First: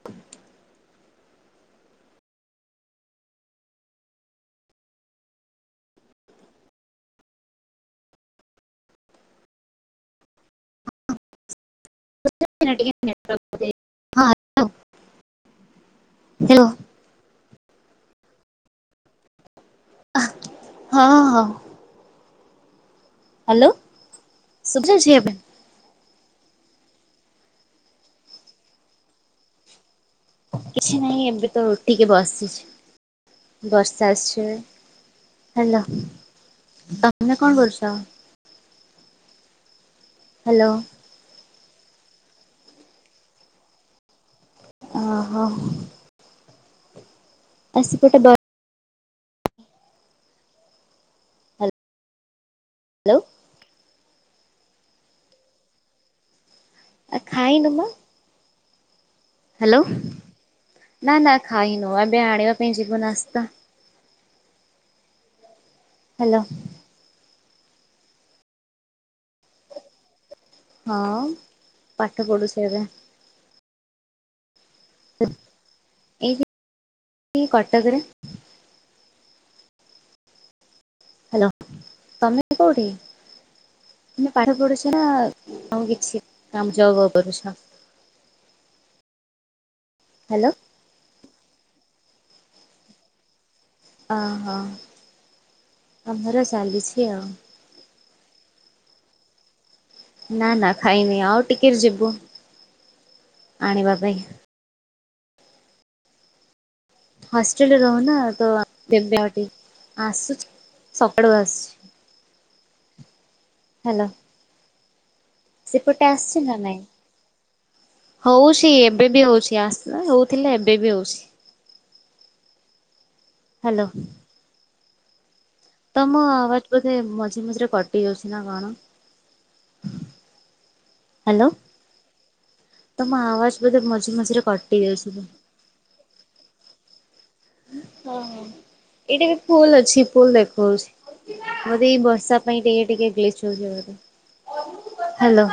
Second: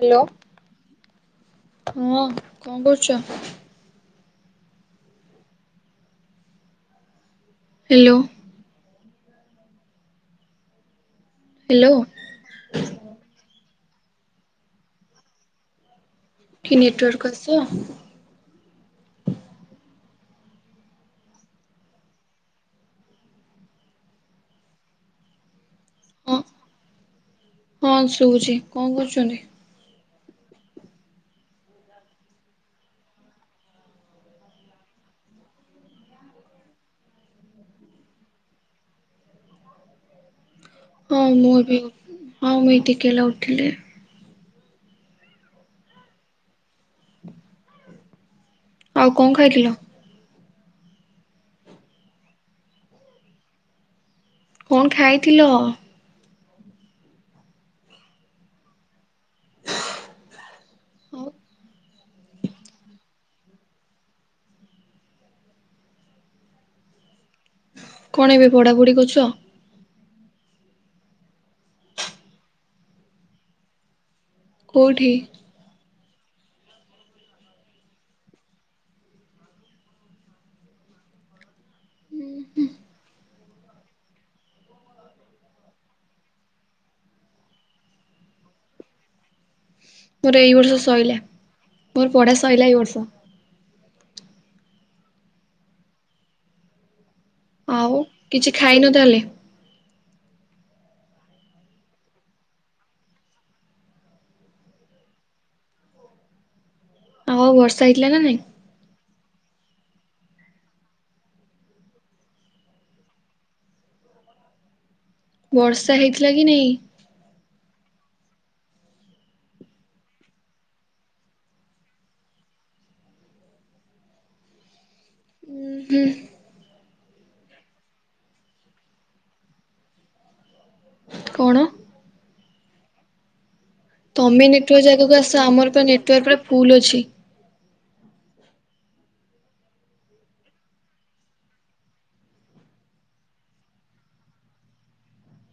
Hello, ହଁ କଣ କରୁଛ? ହ୍ୟାଲୋ। ହ୍ୟାଲୋ। [unintelligible] ହଁ ହ୍ୟାଲୋ ହ୍ୟାଲୋ ଟିକେ ନେଟୱାର୍କକୁ ଆସିବ। ହଁ ହଁ। ହ୍ୟାଲୋ, ଶୁଭୁଛି ଏବେ? ହଁ ହଁ ଶୁଭୁଛି, କଣ କରୁଛନ୍ତି? କିଛି ନାଇଁ ଏବେ ଉଠିକି ବସିଛି ବର୍ଷା ଆସୁଛି ଏବେ। ହ୍ୟାଲୋ ତମେ, କଣ କରୁଛ? ହ୍ୟାଲୋ। ହଁ ମୁଁ ବି ହଁ ମୁଁ ଏ ଟିକେ ହେଲା ଉଠିଲି। ଅହ ଆସିକି ଏଟା ଆଉ କଣ ଖାଇଥିଲ? ହ୍ୟାଲୋ। କଣ ଖାଇଥିଲ? ଆ ଖାଇନୁବା। ହ୍ୟାଲୋ। ନା ନା ଖାଇନୁ ଏବେ ଆଣିବାକୁ ପାଇଁ ଯିବୁ ନାସ୍ତା। ହ୍ୟାଲୋ। କଣ ଏବେ ପଢ଼ାପଢ଼ି କରୁଛ? ହଁ, ପାଠ ପଢ଼ୁଛି ଏବେ। କୋଉଠି? ଏଇ କଟକରେ। ହ୍ୟାଲୋ ତମେ କୋଉଠି? [unintelligible] ମୋର ହ୍ୟାଲୋ ଏଇ ବର୍ଷ ସଇଲା, ମୋର ପଢା ସଇଲା ଏଇ ବର୍ଷ। ଅହ ଆମର ଚାଲିଛି ଆଉ। ଆଉ କିଛି ଖାଇନୁ ତାହାଲେ? ନା, ନା ଖାଇନି ଆଉ ଟିକେ ଯିବୁ ଆଣିବା ପାଇଁ। ଆଉ ହଷ୍ଟେଲରେ ବର୍ଷା ହେଇଥିଲା ରହୁନା ନା ନାଇଁ? [unintelligible] ଆସୁଛି ସକାଳୁ ଆସୁଛି। ହ୍ୟାଲୋ ବର୍ଷା ସେପଟେ ହେଇଥିଲା ଆସିଛି କି ନା ନାଇଁ? ହଉଛି। ଏବେ ବି ହଉଛି ଆସ ହଉଥିଲା ଏବେ ବି ହଉଛି। ହାଲୋ। ହୁଁ ତମ ଆବାଜ ବୋଧେ ମଝି ମଝିରେ କଟି ଯାଉଛି ନା କଣ? ହାଲୋ କଣ? ତମ ଆୱାଜ ବଧେ ଭ। ତମେ ନେଟୱାର୍କ ଜାଗାକୁ ଆସ। ଆମର ପା ନେଟୱାର୍କରେ ଫୁଲ ଅଛି। ହଁ ହଁ ଏଇଟା ବି ଫୁଲ ଅଛି। ଫୁଲ ଦେଖଉଛି। ବଧେ ଏଇ ବର୍ଷା ପାଇଁ ଟିକେ ଟିକେ ଗ୍ଲିସ୍ ହଉଛି ଜାଗା ଟା। Hello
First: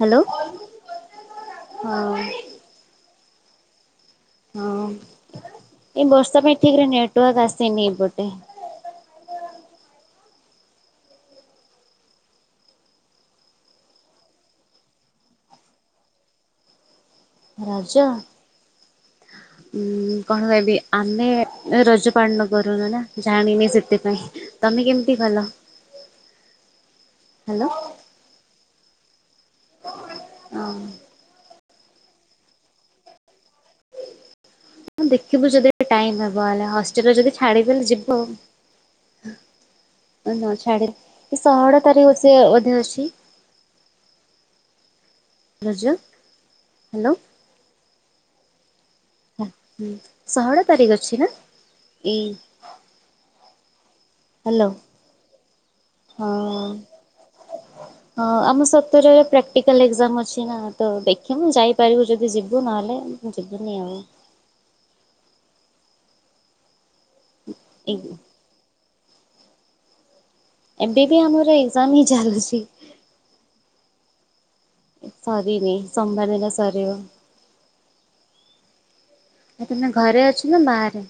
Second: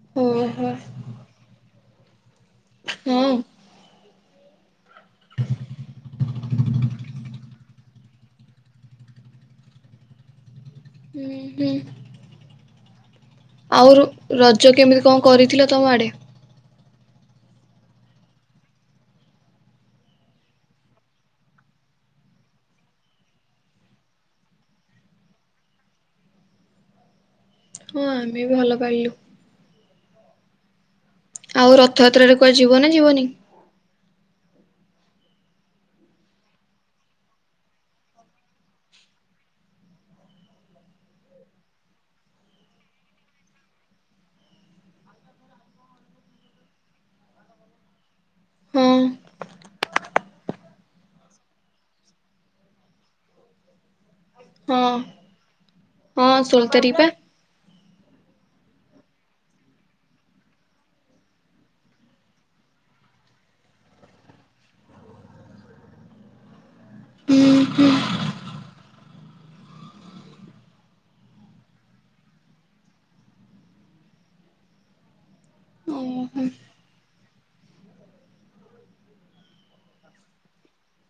hello. ଓହୋ। ହଁ। ହଁ ହଁ। ଏଇ ବର୍ଷା ପାଇଁ ଠିକ୍ ରେ ନେଟୱାର୍କ ଆସେନି ଏଇ ପଟେ। ହୁଁ ହୁଁ। ଆଉ ରଜ କେମିତି କଣ କରିଥିଲ ତମ ଆଡେ? ରାଜ। [inaudible] ଉଁ, କଣ କହିବି ଆମେ ରଜ ପାଳନ କରୁନୁ ନା ଜାଣିନି ସେଥିପାଇଁ। ତମେ କେମିତି କଲ? [inaudible] ହାଲୋ। ହଁ। ଆମେ ବି ଭଲ ପାଳିଲୁ। ହଁ। ଆଉ ରଥଯାତ୍ରାରେ କୁଆଡେ ଯିବ ନା ଯିବନି? [inaudible] ହଁ ଦେଖିବୁ ଯଦି ଟାଇମ୍ ହବ ହେଲା। ହଷ୍ଟେଲରେ ଯଦି ଛାଡିଲେ ଯିବୁ ଆଉ। [unintelligible] ଅଧେ ଅଛି [inaudible] ରାଜା ହାଲ୍ଲୋ। ହଁ ହୁଁ। ଷୋହଳ ତାରିଖ ଅଛି ନା ଏଇ। ହାଲୋ ହଁ ହଁ। [inaudible] ହଁ ଆମ ସତର ରେ ପ୍ରାକ୍ଟିକାଲ ଏକ୍ସାମ ଅଛି ନା। ତ ଦେଖିବୁ ଯାଇପାରିବୁ ଯଦି ଯିବୁ ନହେଲେ। ମୁଁ ଯିବିନି ଆଉ। ହୁଁ ହୁଁ ଏ [unintelligible] ଏବେ ବି ଆମର ଏକ୍ସାମ୍ ହିଁ ଚାଲୁଛି। ସରିନି ସୋମବାର ଓହୋ ହେଲା ସରିବ। ଆ ତମେ ଘରେ ଅଛ ନା ବାହାରେ?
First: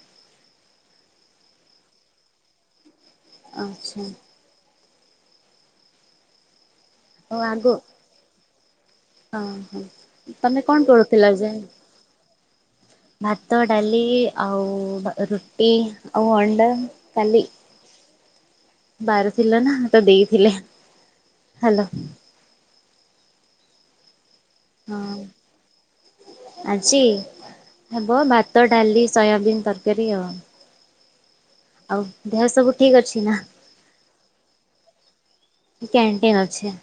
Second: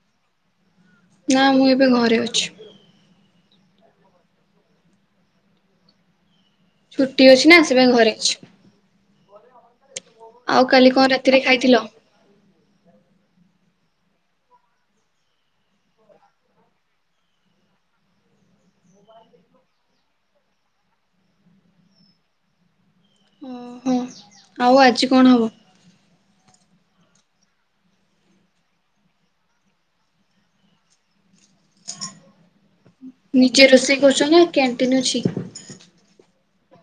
ନା ମୁଁ ଏବେ ଘରେ ଅଛି। ଆଚ୍ଛା। ଛୁଟି ଆଉ ଅଛି ନା ଆଗ ସେଥି ପାଇଁ ଘରେ ଅଛି। ହଁ ହଁ ତମେ ଆଉ କାଲି କଣ କରୁଥିଲ ରାତିରେ ଯେ? ଖାଇଥିଲ? ଭାତ ଡାଲି ଆଉ ରୁଟି ଆଉ ଅଣ୍ଡା କାଲିି ବାର ଥିଲ ନା ତ ଦେଇଥିଲେ ହଲ ହଁ ହୁଁ ହଁ ଆଜି ହେବ ଭାତ ଡାଲି ସୋୟାବିନ୍ ତରକାରୀ ଆଉ ଆଉ ଦେହ ସବୁ ଠିକ୍ ଅଛି ନା? କରୁଛନ୍ତି କ୍ୟାଣ୍ଟିନ୍ ଅଛି। କ୍ୟାଣ୍ଟନ୍ ଅଛି।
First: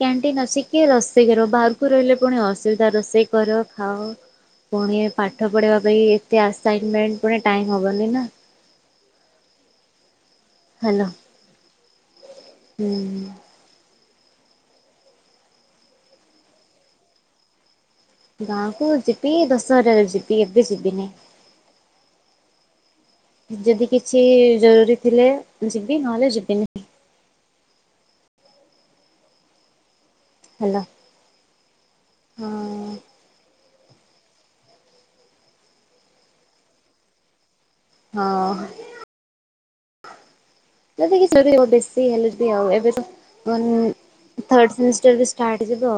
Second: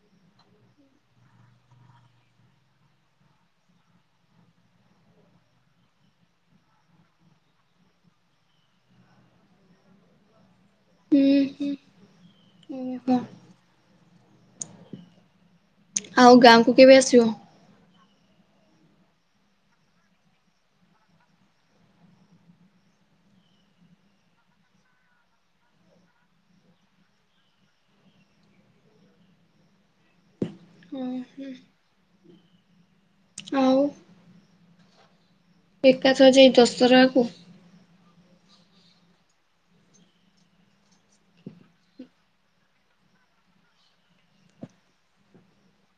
କ୍ୟାଣ୍ଟିନ୍ ଅଛି କିଏ ରୋଷେଇ କରିବ ବାହାରକୁ ରହିଲେ ପୁଣି ଅସୁବିଧା ରୋଷେଇ କର ଖାଅ ଫୁଣି ପାଠ ପଢ଼ିବା ପାଇଁ ଏତେ ଆସାଇନମେଣ୍ଟ ପୁଣି ଟାଇମ୍ ହବନି ନା। ହେନ ହୁଁ ହୁଁ ଓହୋ ହୁଁ ଆଉ ଗାଁକୁ କେବେ ଆସିବ? ଗାଁ କୁ ଯିବି ଦଶହରାରେ ଯିବି ଏବେ ଯିବିନି। ଯଦି କିଛି ଜରୁରୀ ଥିଲେ ଯିବି ନହଲେ ଯିବିନି। ହେଲୋ, ହଁ ଆଉ ଏକାଥରେ ଯାଇ ଦଶହରା କୁ ହଁ। [inaudible] ଯଦି କିି [unintelligible] ବେଶୀ ହେଲେ ଯିବି ଆଉ ଏବେ ତ ଅ ଥାର୍ଡ ସେମିଷ୍ଟାର ବି ଷ୍ଟାର୍ଟ ହେଇଯିବ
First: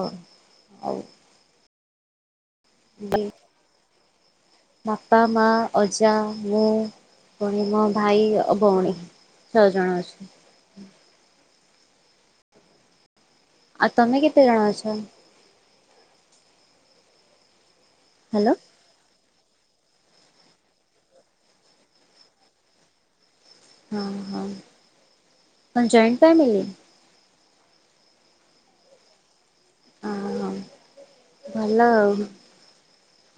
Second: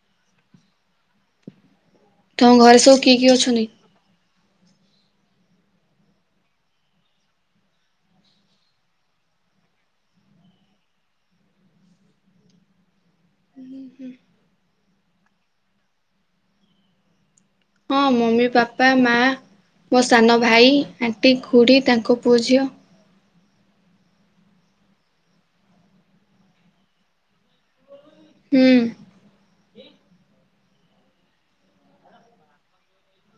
ଆଉ ତମ ଘରେ ସବୁ କିଏ ଆଉ। କିଏ ଅଛନ୍ତି? ବାପା, ମା, ଅଜା, ମୁଁ, ଭଉଣୀ, ମୋ ଭାଇ ଓ ଭଉଣୀ। ଛଅ ଜଣ ଅଛୁ। ଆଉ ତମେ କେତେ ଜଣ ଅଛ? ହଁ, ମମି, ହ୍ୟାଲୋ ବାପା, ମା, ମୋ ସାନ ଭାଇ, ଆଣ୍ଟି ଖୁଡ଼ି ତାଙ୍କ ପୁଅ ଝିଅ। ହଁ, ହଁ କଣ ଜଏଣ୍ଟ ଫ୍ୟାମିଲୀ? ହୁଁ। ହଁ ହଁ [inaudible] ଭଲ ଆଉ।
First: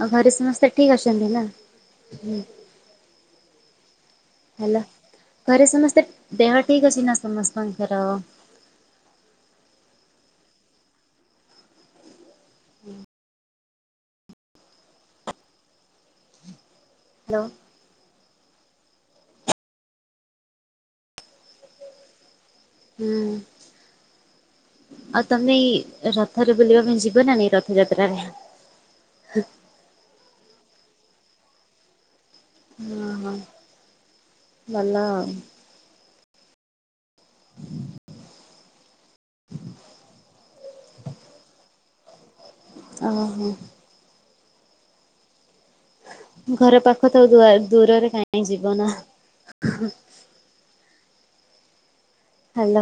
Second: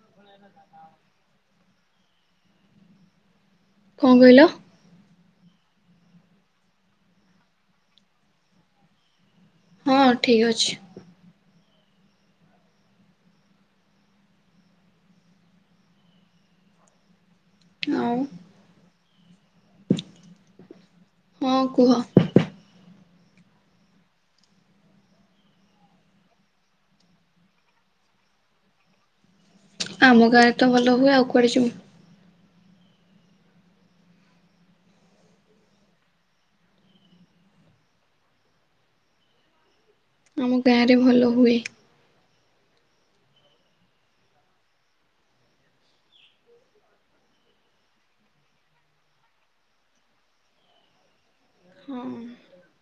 ଆଉ ଘରେ ସମସ୍ତେ ଠିକ୍ ଅଛନ୍ତି ନା? ହୁଁ। କଣ କହିଲ? ହେଲା ଘରେ ସମସ୍ତେ ଦେହ ଠିକ୍ ଅଛି ନା ସମସ୍ତଙ୍କର? ହଁ ଠିକ୍ ଅଛି। ହ୍ୟାଲୋ ଆଉ ହଁ କୁହ। ହୁଁ। ଆଉ ତମେ ଏଇ ରଥରେ ବୁଲିବା ପାଇଁ ଯିବ ନା ନାଇ ରଥଯାତ୍ରାରେ? ଆମ ଗାଁରେ ତ ଭଲ ହୁଏ ଆଉ କୁଆଡ଼େ ଯିବୁ। ଓହୋ, ଭଲ ଆଉ। [inaudible] [inaudible] ଆମ ଗାଁରେ ଭଲ ହୁଏ। ଓହୋ। ଘର ପାଖ ତ ଦୂଆ ଦୂରରେ କାହିଁ ଯିବ ନା। ହଁ। ହ୍ୟାଲୋ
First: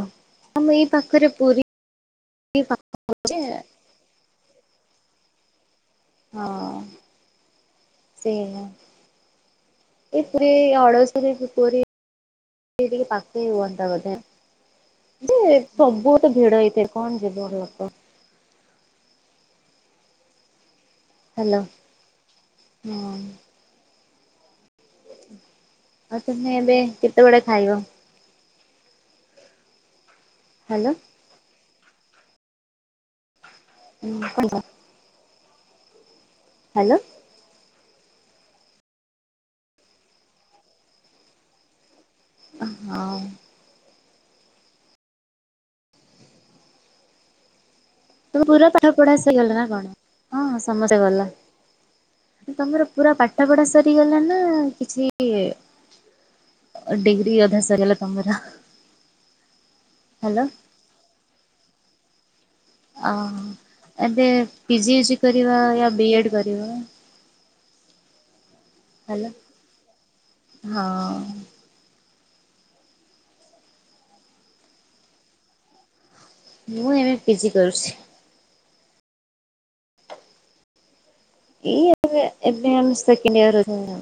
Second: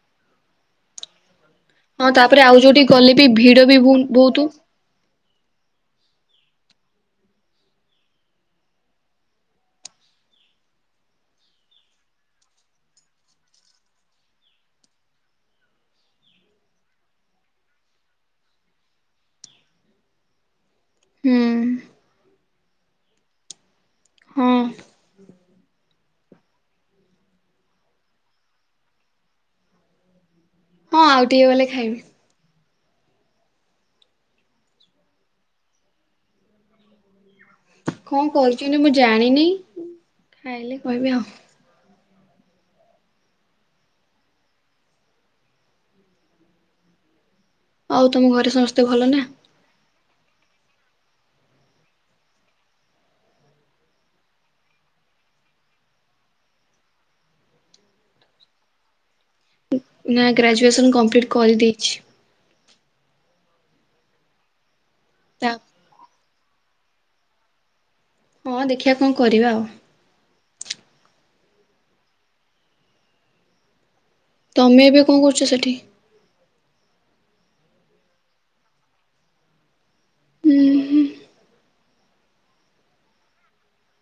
ଆ ମୁଁ ଏଇ ପାଖରେ ପୁରୀ ଏଇ ପା କଲେ ବି ଭିଡ଼ ବି ବୁ ବୁହୁତ୍। ହଁ ସେଇଆ। ଏ ପୁରୀ [unintelligible] ପୁରୀ ବି ଟିକେ ପାକେଇ ହୁଅନ୍ତା ବୋଧେ। ଯେ ସବୁ ତେ ଭିଡ଼ ହେଇଥାଏ। କଣ ଯିବର ଲୋକ ହୁଁ ହ୍ୟାଲୋ ହଁ। ହଁ। ଆଉ ତୁମେ ଏବେ କେତେବେଳେ ଖାଇବ? ହ୍ୟାଲୋ। ହଁ ଆଉ ଟିକେ ଗଲେ ଖାଇବି। [unintelligible] ହ୍ୟାଲୋ। କଣ କରୁଛନ୍ତି ମୁଁ ଜାଣିନି। ଖାଇଲେ କହିବି ଆଉ। ହଁ। ଆଉ ତମ ଘରେ ପୁରା ସମସ୍ତେ ଭଲ ପାଠପଢ଼ା ସରିଗଲା ନା କଣ? ହଁ ସମସ୍ତେ ଭଲ। ତମର ପୁରା ପାଠ ପଢ଼ା ସରିଗଲା ନା କିଛି ଡିଗ୍ରୀ ଅଧା ସାରିଲା ତମର। ନା ହ୍ୟାଲୋ। ଗ୍ରାଜୁଏସନ୍ କମ୍ପ୍ଲିଟ୍ କରିଦେଇଛି। ଓ ଏବେ ପିଜିଜି ତା କରିବା ବି ଏଡ଼୍ କରିବା? ହଁ ଦେଖିବା କଣ ହେଲା। କରିବା ଆଉ। ହଁ। ତମେ ଏବେ କଣ କରୁଛ ସେଠି? ମୁଁ ଏବେ ପିଜି କରୁଛି। ଉଁ ହୁଁ ଏଇୟ ଏବେ ଆମେ ସେକେଣ୍ଡ ୟର ନା।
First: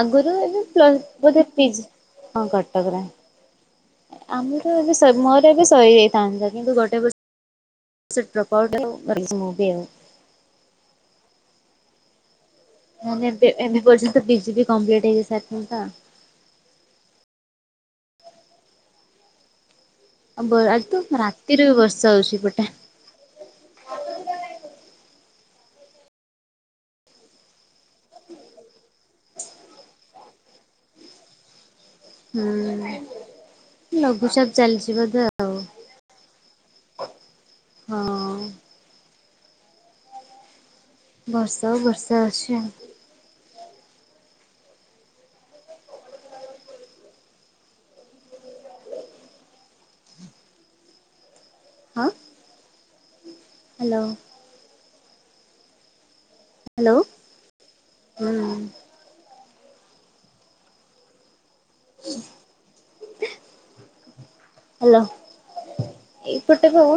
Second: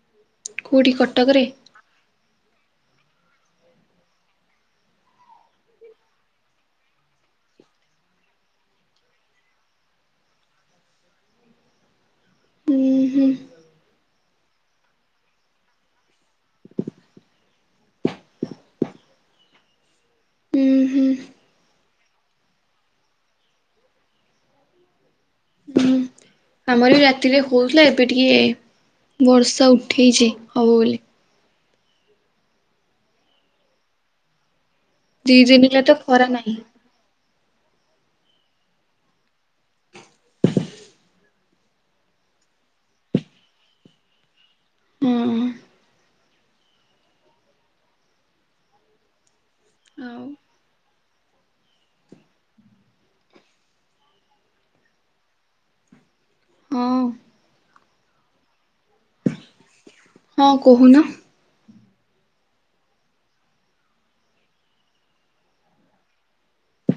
ଆଗରୁ ଏବେ କୋଉଠି କଟକରେ ବୋଧେ ପିଜି ହଁ କଟକରେ। ଆମର ଏବେ ମୋର ଏବେ ସହିଯାଇଥାନ୍ତା କିନ୍ତୁ ଗୋଟେ ବର୍ [unintelligible] ଉଁ ହୁଁ ମାନେ ଏବେ ଏବେ ପର୍ଯ୍ୟନ୍ତ ବିଜି ବି କମ୍ପ୍ଲିଟ୍ ହେଇ ସାରଯାଇଥାଆନ୍ତା। ଆ ଉଁ ତ ହୁଁ ରାତିରେ ବି ବର୍ଷା ହଉଛି ଏପଟେ। ହୁଁ ଆମର ବି ରାତିରେ ହଉଥିଲା। ଏବେ ଟିକେ ବର୍ଷା ଉଠେଇଛି ହବ ବୋଲି। ହୁଁ ଲଘୁଚାପ ଚାଲିଛିି ବୋ ଦି ଦିନି ହେଲା ତ ଖରା ନାହିଁ। ହଁ। ବର୍ଷା ବର୍ଷା ଅଛି ଆ ହୁଁ। ହଉ। ହଁ ହ୍ୟାଲୋ। ହଁ ହ୍ୟାଲୋ ହଁ। ହଁ କହୁନ। [inaudible] ହ୍ୟାଲୋ। ଏଇପଟେ ବାଉ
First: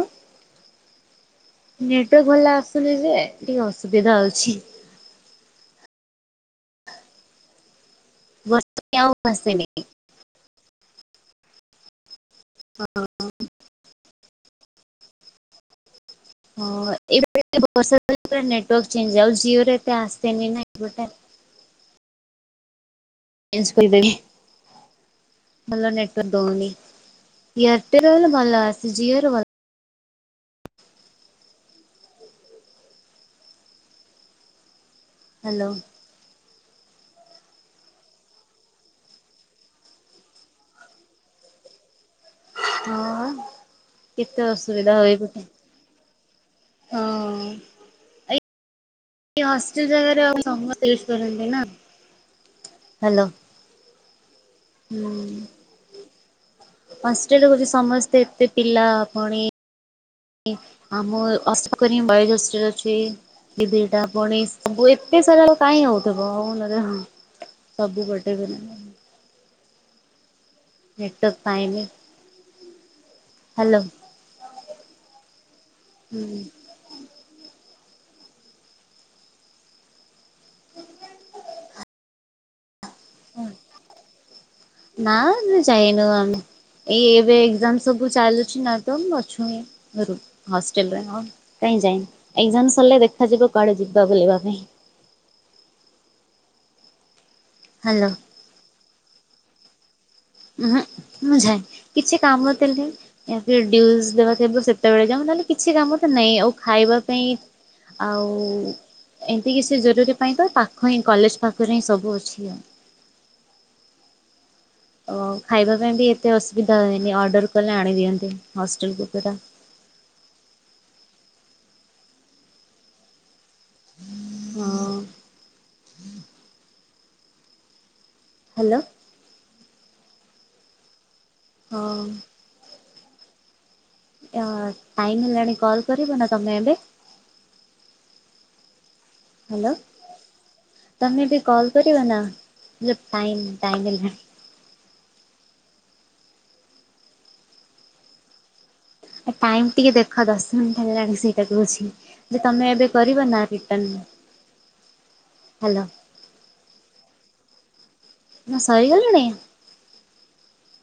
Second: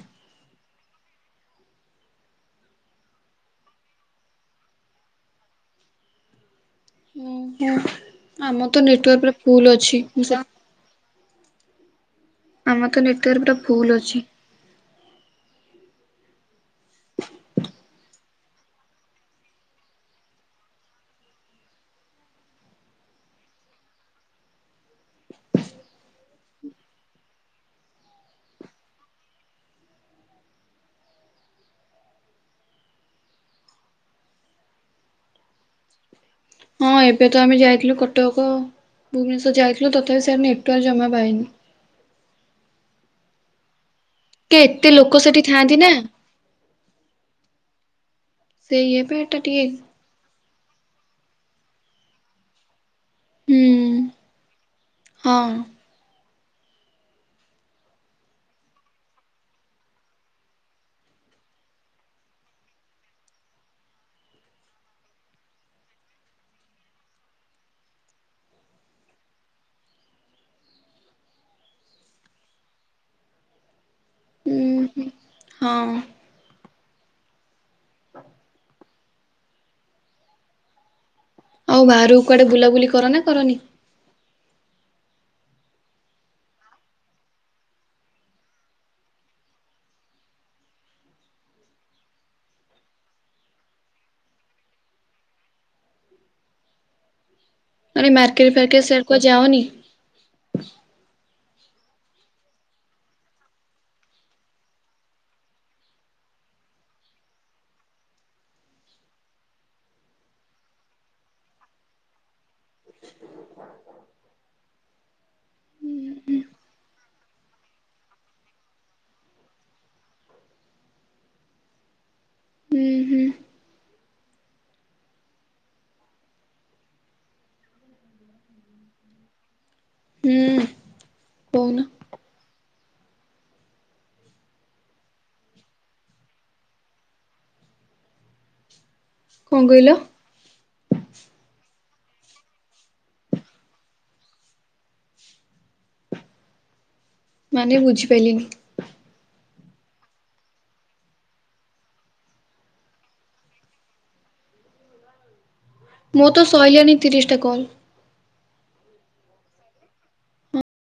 ନେଟୱାର୍କ ଭଲ ଆସୁନି ଯେ ଟିକେ ଅସୁବିଧା ଅଛି। ଆମର ତ ବର୍ଷା ଆଉ ନେଟୱାର୍କ୍ ପୁରା ଆସେନି ଫୁଲ୍ ଅଛି। ଆମର ତ ନେଟୱାର୍କ୍ ପୁରା ଫୁଲ୍ ଅଛି। ହଁ [unintelligible] ବର୍ଷ ନେଟୱାର୍କ ଚେଞ୍ଜ୍ ଯଉ ଜିଓରେ ଏତେ ଆସେନି ନା ଏପଟେ ଚେଞ୍ଜ୍ କଲି ବେଗି। ଭଲ ନେଟବର୍କ ଦଉନୀ। ଏୟରଟେଲର ଭଲ ଆସି ଜିୟର ଭଲ ହାଲୋ। ହଁ ଏବେ ତ ଆମେ ଯାଇଥିଲୁ କଟକ। ଭୁବନେଶ୍ୱର ଯାଇଥିଲୁ ତଥାପି [unintelligible] ନେଟୱାର୍କ ଜମା ପାଏନି। ହଁ କେତେ ଟିକେ ଏତେ ଅସୁବିଧା ଲୋକ ସେଠି ଏଇପଟେ। ଥାଆନ୍ତି ନା ହଁ। ସେଇ ଏବେ। ହଷ୍ଟେଲ ଜାଗା ରେ ପୁଣି ସମସ୍ତେ ମିସ୍ କରନ୍ତି ନା ହାଲୋ। ହୁଁ। ହୁଁ ହଁ ହଷ୍ଟେଲରେ ବୋଧେ ସମସ୍ତେ ଏତେ ପିଲା ପୁଣି। ଆମ [unintelligible] ବଏଜ ହଷ୍ଟେଲ ଅଛି। ନିବେଦିତା ପୁଣି ସବୁ ଏତେ ସାରା [unintelligible] କାହିଁ ହଉଥିବ ନ ଥି ହ। ସବୁ ଗୋଟେ ଦେଲେ [unintelligible] ନେଟ ପାଏନି ହାଲୋ। ଉଁ ହୁଁ ହଁ। ହୁଁ। ହ ଆଉ ବାହାରକୁ କୁଆଡେ ବୁଲାବୁଲି କର ନା କରନି? ନା ଯାଇନୁ ଆମେ। ଏଇ ଏବେ ଏକ୍ଜାମ ସବୁ ଚାଲୁଛି ନା ତ ଉଁ ଅଛୁ ହିଁ। ମେରୁ ହଷ୍ଟେଲରେ ହଁ କାହିଁ ଯାଇନି ଏକ୍ଜାମ ସରିଲେ ଦେଖାଯିବ କୁଆଡେ ଯିବା ବୁଲିବା ପାଇଁ। ମାନେ ହ୍ୟାଲୋ। ମାର୍କେଟ ଫାର୍କେଟ ସେଆ କୁଆଡ଼ ଯାଅନି। ଉଁ ହୁଁ ମୁଁ ଯାଏ କିଛି କାମ ଥିଲେ। ଏଁ [unintelligible] ଡିଉସ ଦବାକୁ ହେବ ସେତେବେଳେ ଯାଉ ନହେଲେ କିଛି କାମ ତ ନାଇଁ ଆଉ ଖାଇବା ପାଇଁ। ଆଉ ଏମିତି କି ସେ ଜରୁରୀ ପାଇଁ ତ ପାଖ ହିଁ କଲେଜ ପାଖରେ ହିଁ ସବୁ ଅଛି ଆଉ। ଓ ଖାଇବା ପାଇଁ ବି ଏତେ ଅସୁବିଧା ହୁଏନି ଅର୍ଡର କଲେ ଆଣିଦିଅନ୍ତି ହଷ୍ଟେଲକୁ ବୁଫେ ଟା। ହୁଁ ହୁଁ। ହଁ। ହାଲୋ। ହୁଁ। କହୁନ ହଁ। ଏ ଅ ଟାଇମ ହେଲାଣି କଲ କରିବ ନା ତମେ ଏବେ? କଣ ହାଲୋ କହିଲ? ତମେ ଏବେ କଲ୍ କରିବ ନା ଯୋ ଟାଇମ ଟାଇମ ହେଲା ମାନେ ବୁଝିପାରିଲିନି। ଆ ଟାଇମ ଟିକେ ଦେଖ ଦଶ ମିନିଟ ହେଲାଣି ସେଇଟା କହୁଛି। ଯେ ତମେ ଏବେ କରିବ ନା ରିଟର୍ନ ହାଲୋ। ମୋର ତ ସଇଲାଣି ତିରିଶ ଟା କଲ। ନ ସାରି ଗଲାଣି।